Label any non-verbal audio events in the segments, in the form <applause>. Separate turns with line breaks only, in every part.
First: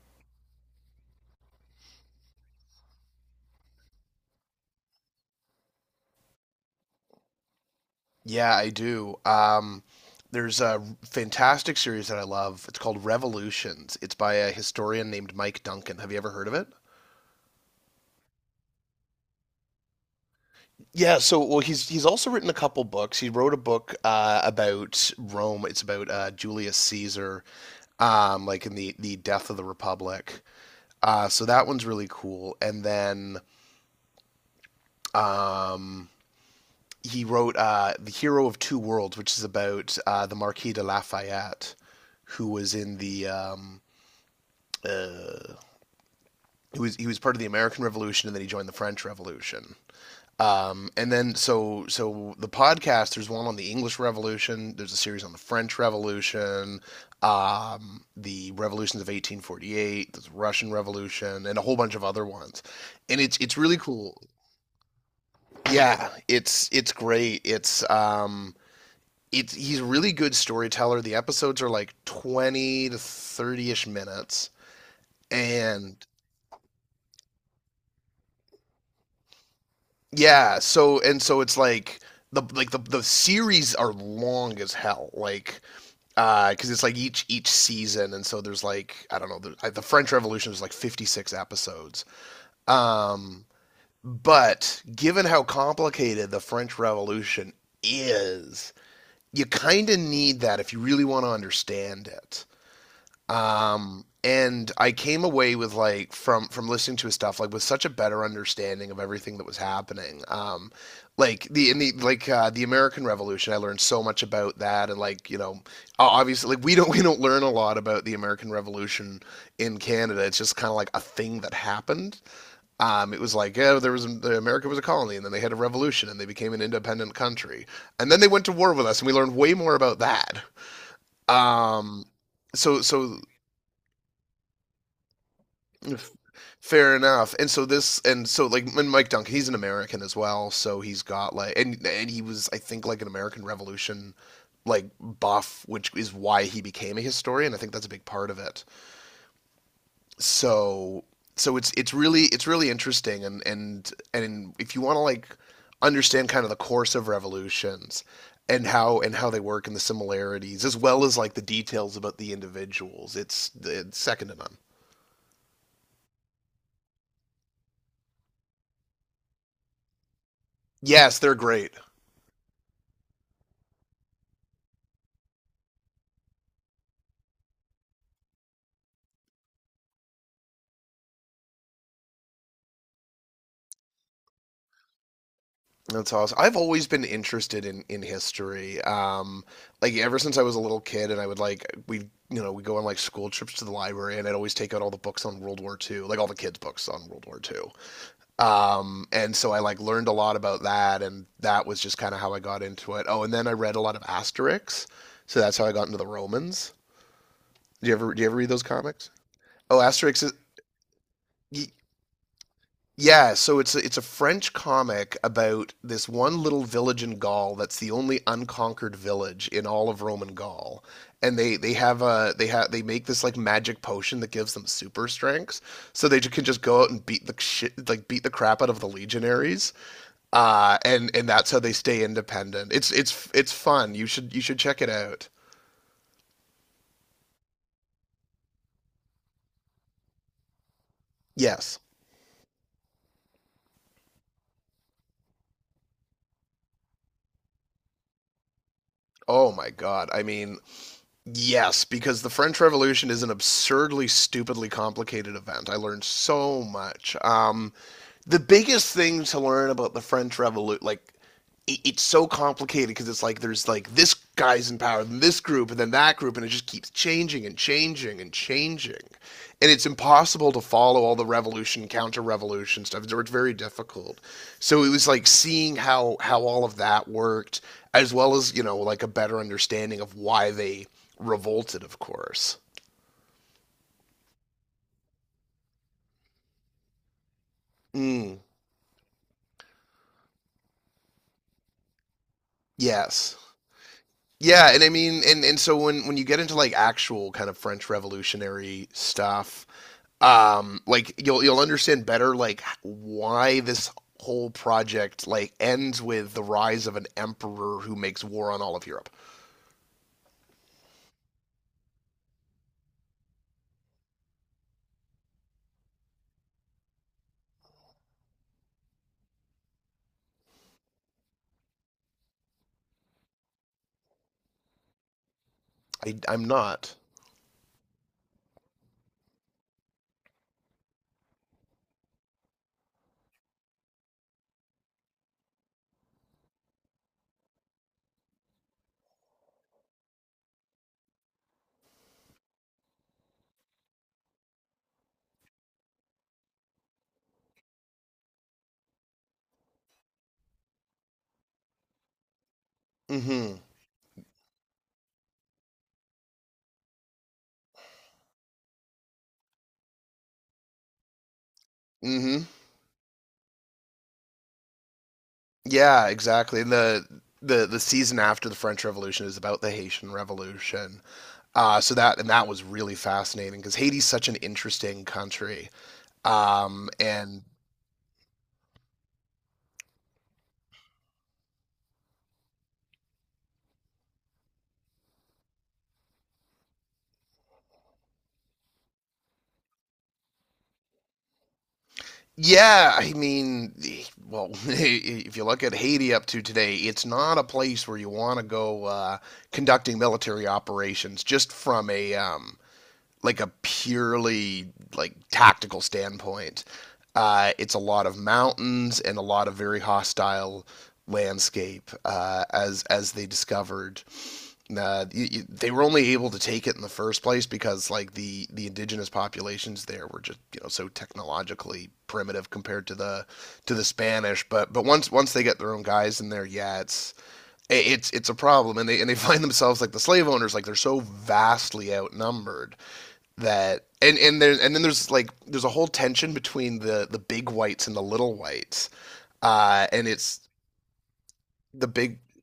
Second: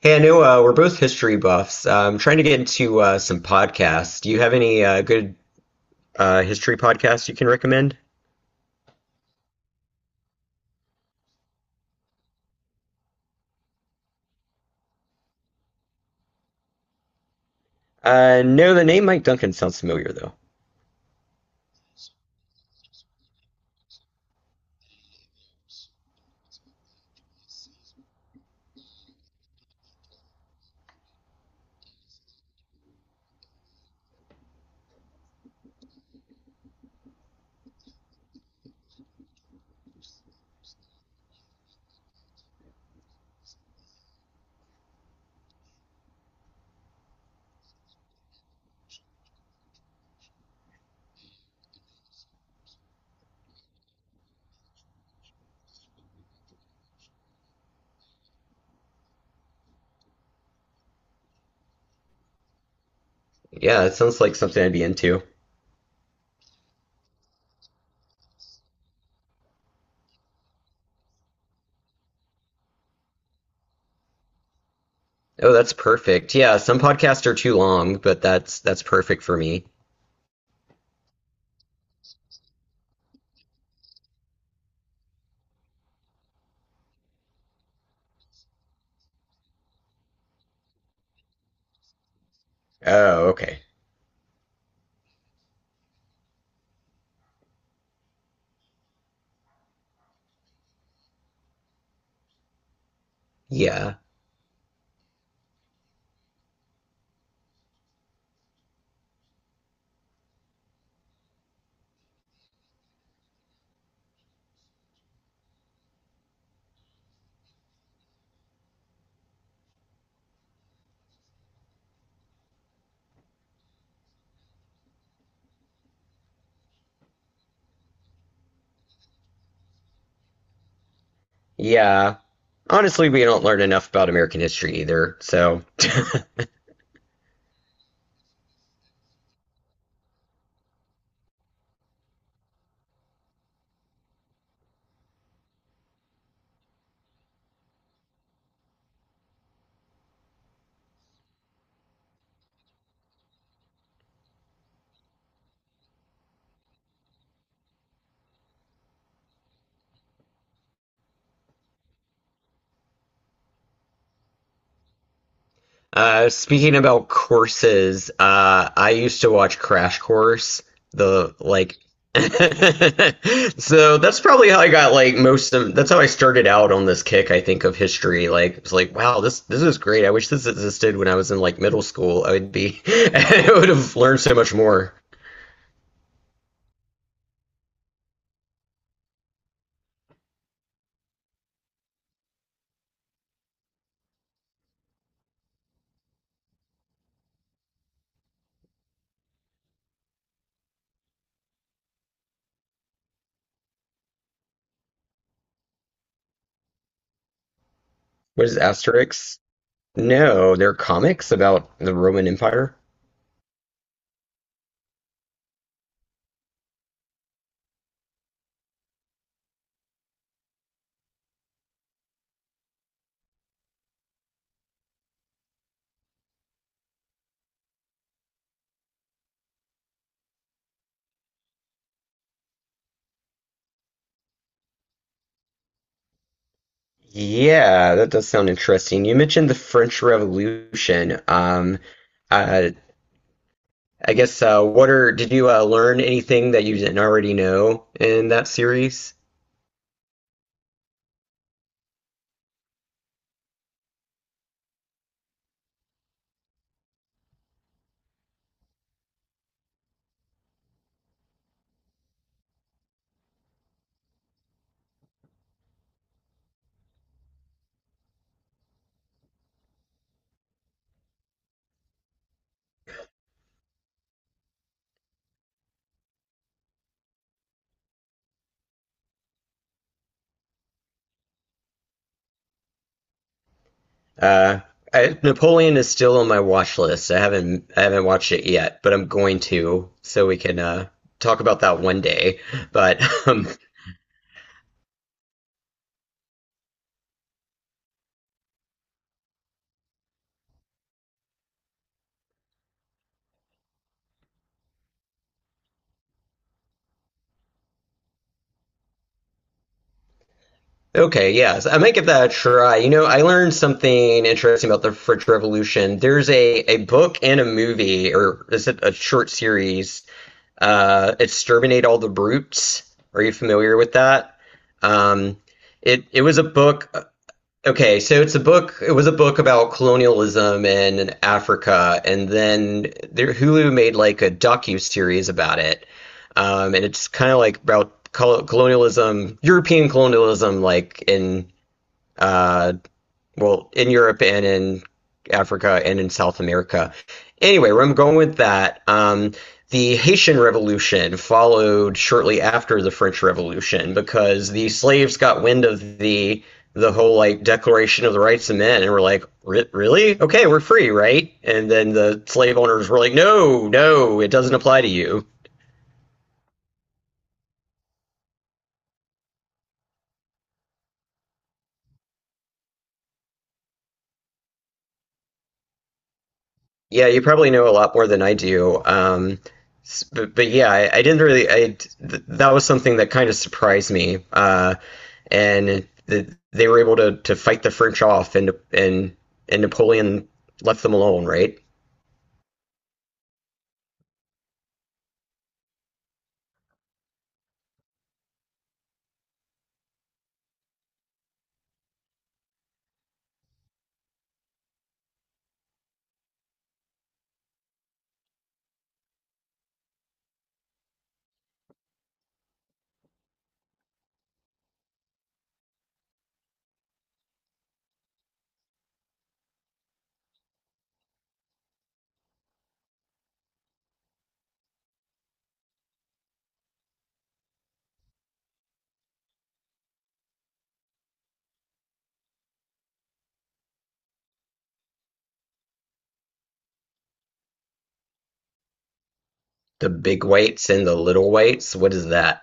Hey, I know we're both history buffs. I'm trying to get into some podcasts. Do you have any good history podcasts you can recommend?
Yeah, I do. There's a fantastic series that I love. It's called Revolutions. It's by a historian named Mike Duncan. Have you ever heard of it?
No, the name Mike Duncan sounds familiar, though.
Yeah, so well, he's also written a couple books. He wrote a book about Rome. It's about Julius Caesar, like in the death of the Republic. So that one's really cool. And then um, he wrote The Hero of Two Worlds, which is about the Marquis de Lafayette, who was in the he was part of the American Revolution, and then he joined the French Revolution. And then the podcast, there's one on the English Revolution, there's a series on the French Revolution, the revolutions of 1848, the Russian Revolution, and a whole bunch of other ones. And it's really
Yeah, it
cool.
sounds like something I'd be into.
Yeah, it's great. It's he's a really good storyteller. The episodes are like 20 to 30ish minutes
Oh, that's
and
perfect. Yeah, some podcasts are too long, but that's perfect for me.
yeah, so and so it's like the series are long as hell. Like cuz it's like each season, and so there's like I don't know, like the French Revolution is like 56 episodes.
Oh,
Um
okay.
but given how complicated the French Revolution is, you kind of need that if you really want to understand it.
Yeah.
And I came away with like from listening to his stuff like with such a better understanding of everything that was happening. Like the in the like the American Revolution, I learned so much about that, and like you know, obviously like we don't <laughs> we don't learn a lot about the American Revolution in Canada. It's just kind of like a thing that happened. It was like yeah, there was the America was a colony, and then they had a revolution, and they became an independent country, and then they went to war with us, and we learned way more about that. Um,
Yeah.
so
Honestly,
so
we don't learn enough about American history either, so…
Fair enough. And so this, and so like, and Mike Duncan, he's an American as well, so he's got like, and he was, I think, like an American Revolution like buff, which is why he became a historian. I think that's a big part of it. So so it's really interesting, and and if you want to like understand kind of the course of revolutions and how they work and the similarities as well as like the details about the individuals, it's second to none.
Speaking about courses, I used to watch Crash Course,
Yes, they're
the
great.
like <laughs> so that's probably how I got like most of… that's how I started out on this kick, I think, of history. Like it's like, wow, this is great. I wish this existed when I was in like middle school. I would be <laughs> I would have learned so much more.
That's awesome. I've always been interested in history. Like ever since I was a little kid, and I would like we you know we go on like school trips to the library, and I'd always take out all the books on World War II, like all the kids' books on World War II. And so I like learned a lot about that, and that was just kind of how I got into it. Oh, and then I read a lot of Asterix, so that's how I got into the Romans. Do you ever
What
read
is
those comics?
Asterix?
Oh, Asterix is
No, they're comics
y-
about the Roman Empire.
yeah, so it's a French comic about this one little village in Gaul that's the only unconquered village in all of Roman Gaul. And they have a they have they make this like magic potion that gives them super strength. So they can just go out and beat the shit like beat the crap out of the legionaries. And that's how they stay independent. It's fun. You should check it out.
Yeah, that does sound interesting. You mentioned the French Revolution.
Yes.
Uh, I guess what are… did you learn anything that you didn't already know in that series?
Oh my God. I mean, yes, because the French Revolution is an absurdly, stupidly complicated event. I learned so much. The biggest thing to learn about the French Revolution, like it's so complicated because it's like there's like this guy's in power, then this group, and then that group, and it just keeps changing and changing and changing, and it's impossible to follow all the revolution, counter-revolution stuff. It's very difficult. So it was like seeing how all of that worked, as well as you know like a better understanding of why they revolted. Of course.
Uh, Napoleon is still on my watch list. I haven't watched
Mm,
it yet, but I'm going to, so we can talk about that one day. But <laughs>
yes.
um,
Yeah, and I mean, and so when you get into like actual kind of French Revolutionary stuff, like you'll understand better like why this whole project like ends with the rise of an emperor who makes war on all of Europe.
okay, yes, I might give that a try. You know, I learned something interesting about the French Revolution. There's a book and a movie, or is it a short series? Exterminate All the Brutes. Are you familiar with that? Um, it it was a
I'm
book.
not.
Okay, so it's a book. It was a book about colonialism in Africa, and then there, Hulu made like a docu series about it, and it's kind of like about colonialism, European colonialism, like in uh, well, in Europe and in Africa and in South America. Anyway, where I'm going with that, the Haitian Revolution followed shortly after the French
Mm-hmm.
Revolution because the slaves got wind of the whole like Declaration of the Rights of Men and were like, really? Okay, we're free, right? And then the
Mm-hmm.
slave owners were like, no, no, it doesn't apply to you.
Yeah, exactly. And the season after the French Revolution is about the Haitian Revolution. So that and that was really fascinating because Haiti's such an interesting country.
Yeah, you
And
probably know a lot more than I do. But yeah, I didn't really. I d th That was something that kind of surprised me. And the, they were able to fight the French off, and and Napoleon left them alone, right?
Yeah, I mean, well, <laughs> if you look at Haiti up to today, it's not a place where you want to go conducting military operations just from a like a purely like tactical standpoint, it's a lot of mountains and a lot of very hostile landscape as they discovered. They were only able to take it in the first place because like the indigenous populations there were just you know so technologically primitive compared to the Spanish. But once they get their own guys in there, yeah, it's a problem, and they <laughs> find themselves like the slave owners, like they're so vastly outnumbered, that and there's and then there's like there's a whole tension between the big whites and the little whites. Uh
The
and
big
it's
whites and the little whites.
the
What is
big
that?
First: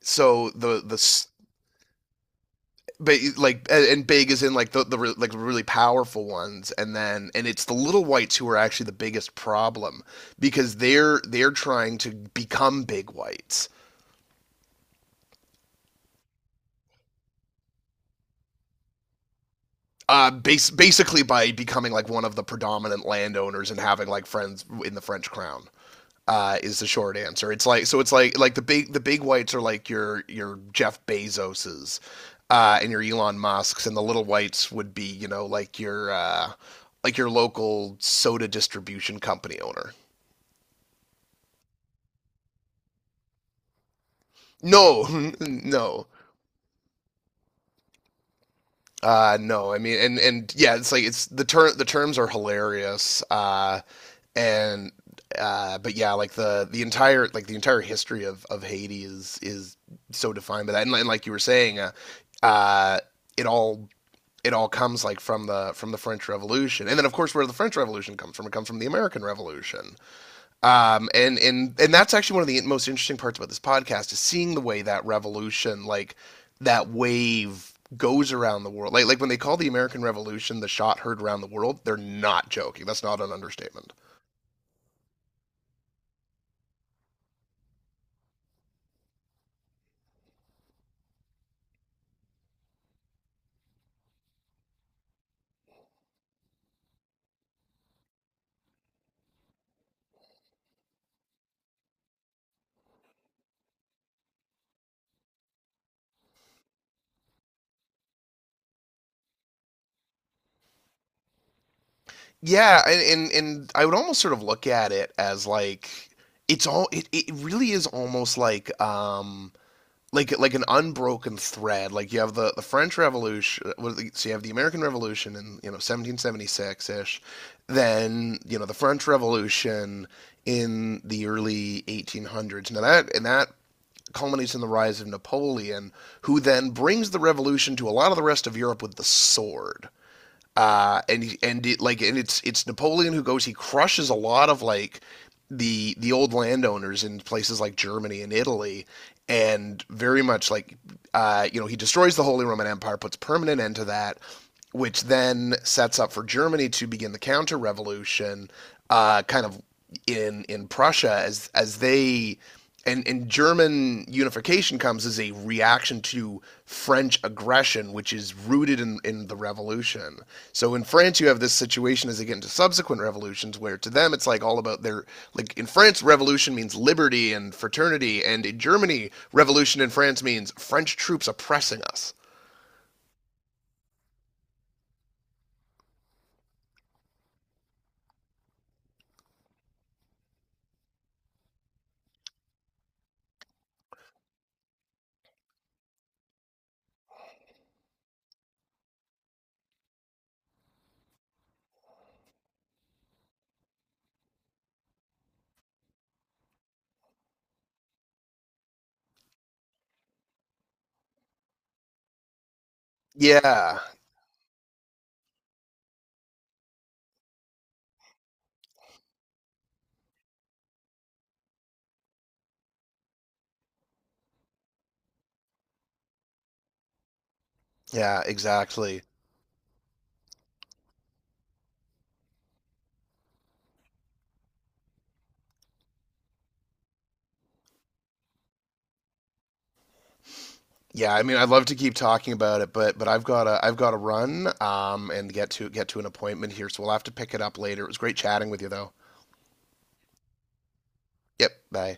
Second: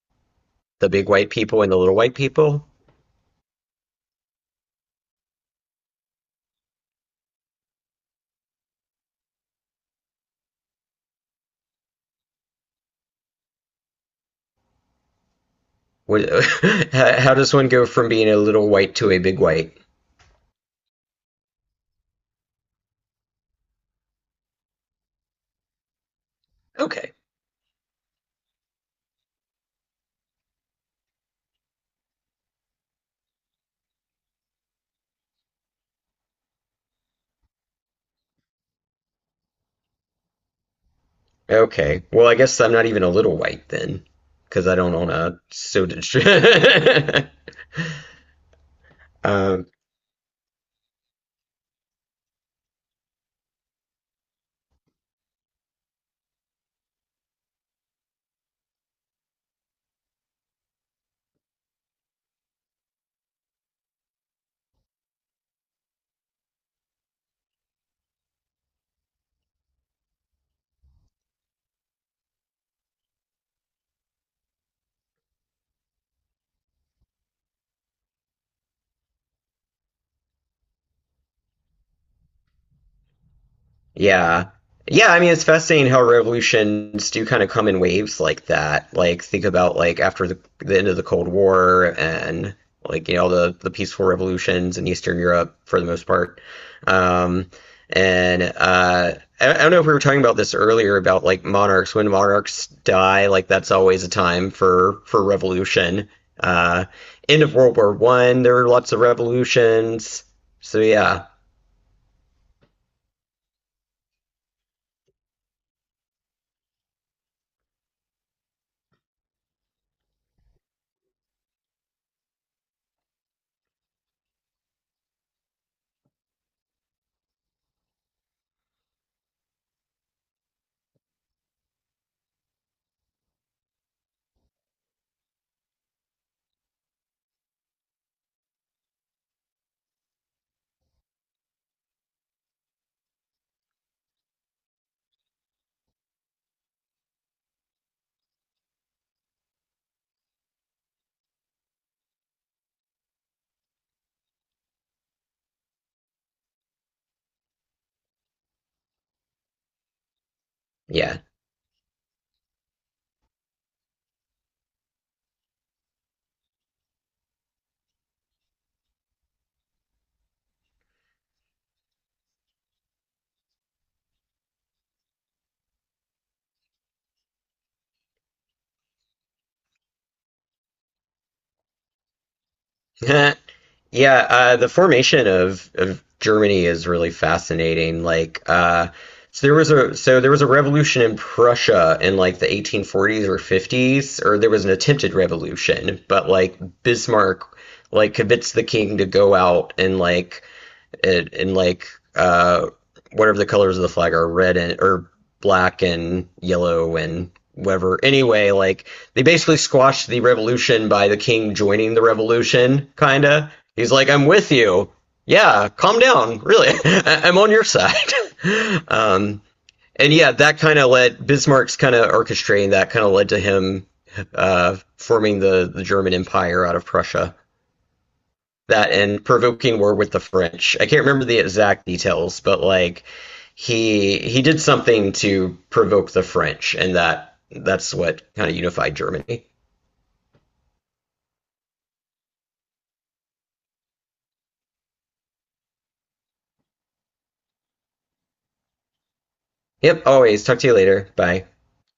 so
The
the
big white people and the little white people?
but like and Big is in like the like really powerful ones, and it's the little whites who are actually the biggest problem because they're trying to become big whites,
What, <laughs> how does one go from being a little white to a big white?
base basically by becoming like one of the predominant landowners and having like friends in the french crown is the
Okay.
short answer. It's like so. It's like the big whites are like your Jeff Bezoses and your Elon Musk's, and the little whites would be you know like your local soda distribution company owner.
Okay. Well, I guess I'm not even a little white then, because I don't
No,
own
<laughs>
a soda
no,
stream.
no. I
<laughs>
mean, and yeah, it's like it's the terms are hilarious. And But yeah, like the entire history of Haiti is so defined by that, and like you were saying, uh, it all it all comes like from the French Revolution, and then of course where the French Revolution comes from, it comes from the American Revolution. And that's actually one of the most interesting parts about this podcast is seeing the way that revolution, like that wave, goes around the world. Like when they call the American Revolution the shot heard around the world, they're not joking. That's not an understatement.
Yeah. Yeah, I mean, it's fascinating how revolutions do kind of come in waves like that. Like, think about like after the end of the Cold War and like, you know, the peaceful revolutions in Eastern Europe for the most part. Um, and I don't know if we were talking about this earlier about like monarchs. When monarchs die, like that's always a time for revolution. Uh, End of World War I, there were lots of revolutions. So yeah,
Yeah, and I would almost sort of look at it as like it's all it really is almost like an unbroken thread. Like you have the French Revolution, so you have the American Revolution in you know 1776 ish, then you know the French Revolution in the early 1800s. Now that and that culminates in the rise of Napoleon, who then brings the revolution to a lot of the rest of Europe with the sword, and it, like and it's Napoleon who goes. He crushes a lot of like the old landowners in places like Germany and Italy, and very much like you know he destroys the Holy Roman Empire, puts permanent end to that, which then sets up for Germany to begin the counter revolution, kind of in
yeah.
Prussia as they and German unification comes as a reaction to French aggression, which is rooted in the revolution. So in France, you have this situation as they get into subsequent revolutions, where to them it's like all about their like in France, revolution means liberty and fraternity, and in Germany, revolution in France means French troops oppressing us.
<laughs> Yeah, the formation of Germany is really fascinating. Like, so there was a revolution in Prussia in like the 1840s or 50s, or there was an attempted revolution, but like Bismarck like convinced the king to go out and like and, and like uh, whatever the colors of the flag are, red and… or black and yellow and whatever. Anyway, like they basically squashed the revolution by the king joining the revolution, kinda.
Yeah,
He's like, I'm with you. Yeah, calm down. Really, <laughs> I'm on your side. <laughs> um, and yeah, that kind of led… Bismarck's kind of orchestrating that kind of led to him forming the German Empire out of Prussia,
yeah,
that,
exactly.
and provoking war with the French. I can't remember the exact details, but like he did something to provoke the French, and that's what kind of unified Germany.
Yeah, I mean, I'd love to keep talking about it, but I've got to run and get to an appointment here, so we'll have to pick it up later. It was great chatting with you though.
Yep, always. Talk to you later. Bye.
Yep, bye.